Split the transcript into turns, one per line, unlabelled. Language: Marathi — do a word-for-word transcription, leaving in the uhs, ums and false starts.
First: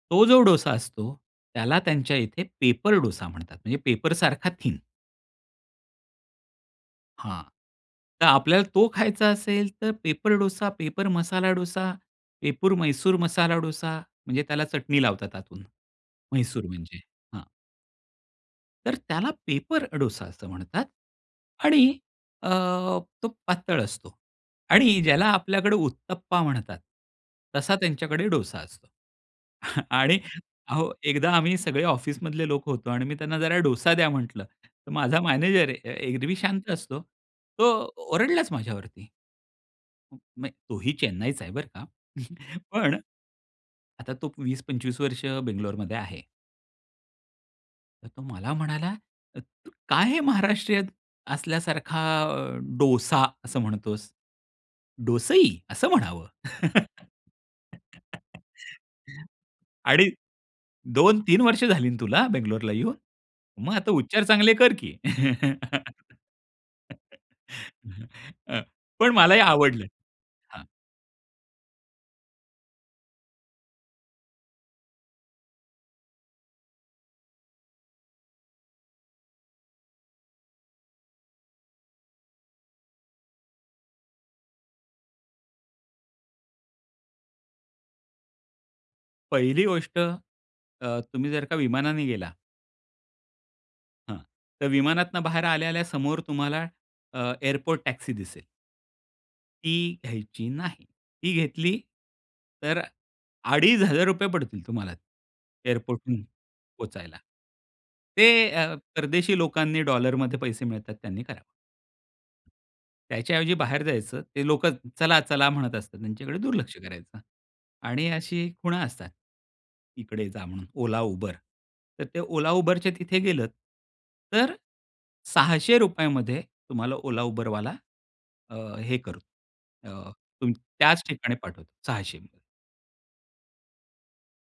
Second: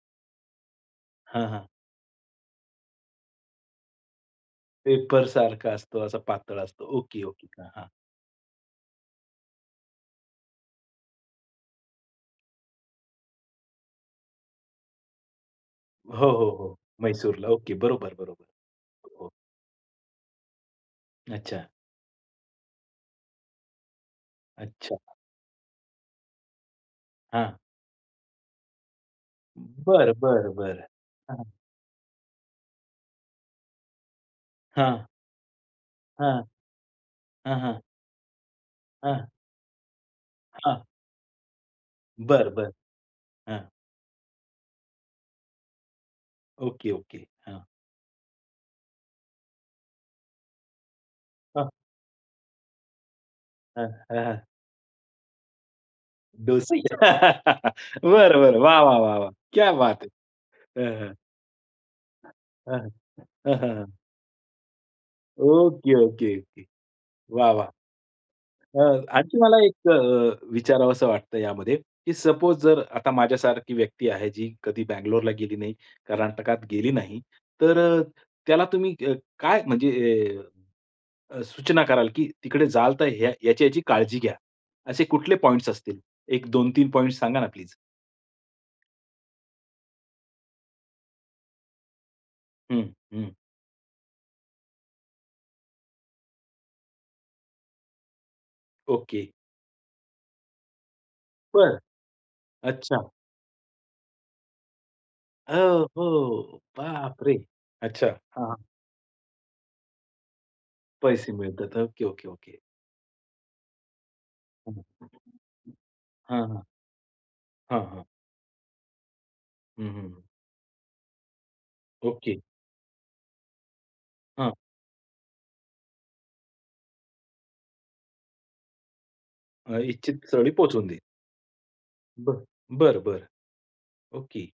तो जो डोसा असतो.
हां, हां.
त्याला त्यांच्या इथे पेपर डोसा म्हणतात, म्हणजे पेपर सारखा थीन.
पेपरसारखा असतो, असा पातळ असतो.
हां.
ओके-ओके. हां, हां.
तर आपल्याला तो खायचा असेल तर paper dosa, paper masala dosa, paper Mysore masala dosa, म्हणजे त्याला चटणी लावतात आतून.
हो, हो,
म्हैसूर
हो.
म्हणजे हां.
म्हैसूरला ओके. बरोबर-बरोबर.
तर त्याला
हो.
पेपर डोसा असं म्हणतात.
अच्छा.
आणि अ, तो पातळ असतो.
अच्छा.
आणि ज्याला आपल्याकडे उत्तप्पा म्हणतात.
हां.
तसा त्यांच्याकडे डोसा असतो.
बरं,
आणि
बरं, बरं.
हो एकदा
हं.
आम्ही सगळे ऑफिसमधले लोक होतो आणि मी त्यांना जरा डोसा द्या म्हंटलं. तर
हां.
माझा मॅनेजर अ, एरवी
हां.
शांत असतो.
हां, हां.
तो ओरडलाच माझ्यावरती.
हां.
हं मग तो
हां.
ही चेन्नईचा आहे बरं का.
बरं-बरं.
पण,
हां.
आता तो वीस पंचवी वर्ष बंगलोरमध्ये आहे.
Okay okay. हां.
तर तो मला म्हणाला. अ, त "काय हे महाराष्ट्रीयन
हां.
असल्यासारखा अ, डोसा असं
हां,
म्हणतोस?
हां, हां.
डोसई असं म्हणावं.
डोसई. बरं-बरं. वाह! वाह! वाह! वाह! क्या बात है!
आणि
हं, हं.
दोन तीन वर्ष झाली ना, तुला
हं,
बंगलोरला येऊन?
हं,
मग
हं,
आता
हं.
उच्चार चांगले कर की."
Okay, okay, okay. वाह! वाह!
हं. अ,
अ,
पण
आणखी
मलाही
मला
आवडलं.
एक अ,
हां.
विचारावंस वाटतं यामध्ये की सपोज जर आता माझ्यासारखी व्यक्ती आहे जी कधी बंगलोरला गेली नाही, कर्नाटकात गेली नाही, तर अ, त्याला तुम्ही क काय म्हणजे अ, सूचना कराल की तिकडे जाल तर ह्या याची-याची काळजी घ्या. असे कुठले पॉईंट्स असतील. एक दोन तीन पॉइंट्स सांगा ना प्लीज?
पहिली गोष्ट. अ, तुम्ही जर का विमानाने गेला
हं, हं.
हां. तर विमानातून बाहेर आल्या-आल्या समोर तुम्हाला. अ, एअरपोर्ट टॅक्सी दिसेल
ओके.
ती घ्यायची नाही. ती घेतली.
बरं.
तर
अच्छा.
अडीच हजार रुपये पडतील तुम्हाला
अ,
एअरपोर्टहून
हो.
पोहचायला.
बापरे! अच्छा,
ते
हां.
अ, परदेशी लोकांनी डॉलरमध्ये पैसे मिळतात त्यांनी
पैसे
करावं.
मिळतात. Okay, okay, okay.
त्याच्या ऐवजी बाहेर जायचं, ते लोकच
हां,
चला-चला म्हणत असतात त्यांच्याकडे
हां.
दुर्लक्ष करायचं.
हां, हां.
आणि अशी खुणा असतात.
हं, हं, हं.
इकडे जा म्हणून Ola, Uber. तर ते
ओके.
Ola, Uber तर ते तिथे गेलत.
हां.
तर सहाशे रुपयामध्ये तुम्हाला Ola, Uberवाला अ, हे करू
अ,
अ,
इच्छित स्थळी
तुम
पोहचून
त्याच
देईल.
ठिकाणी पाठवतो सहाशे.
बरं. बरं, बरं. ओके.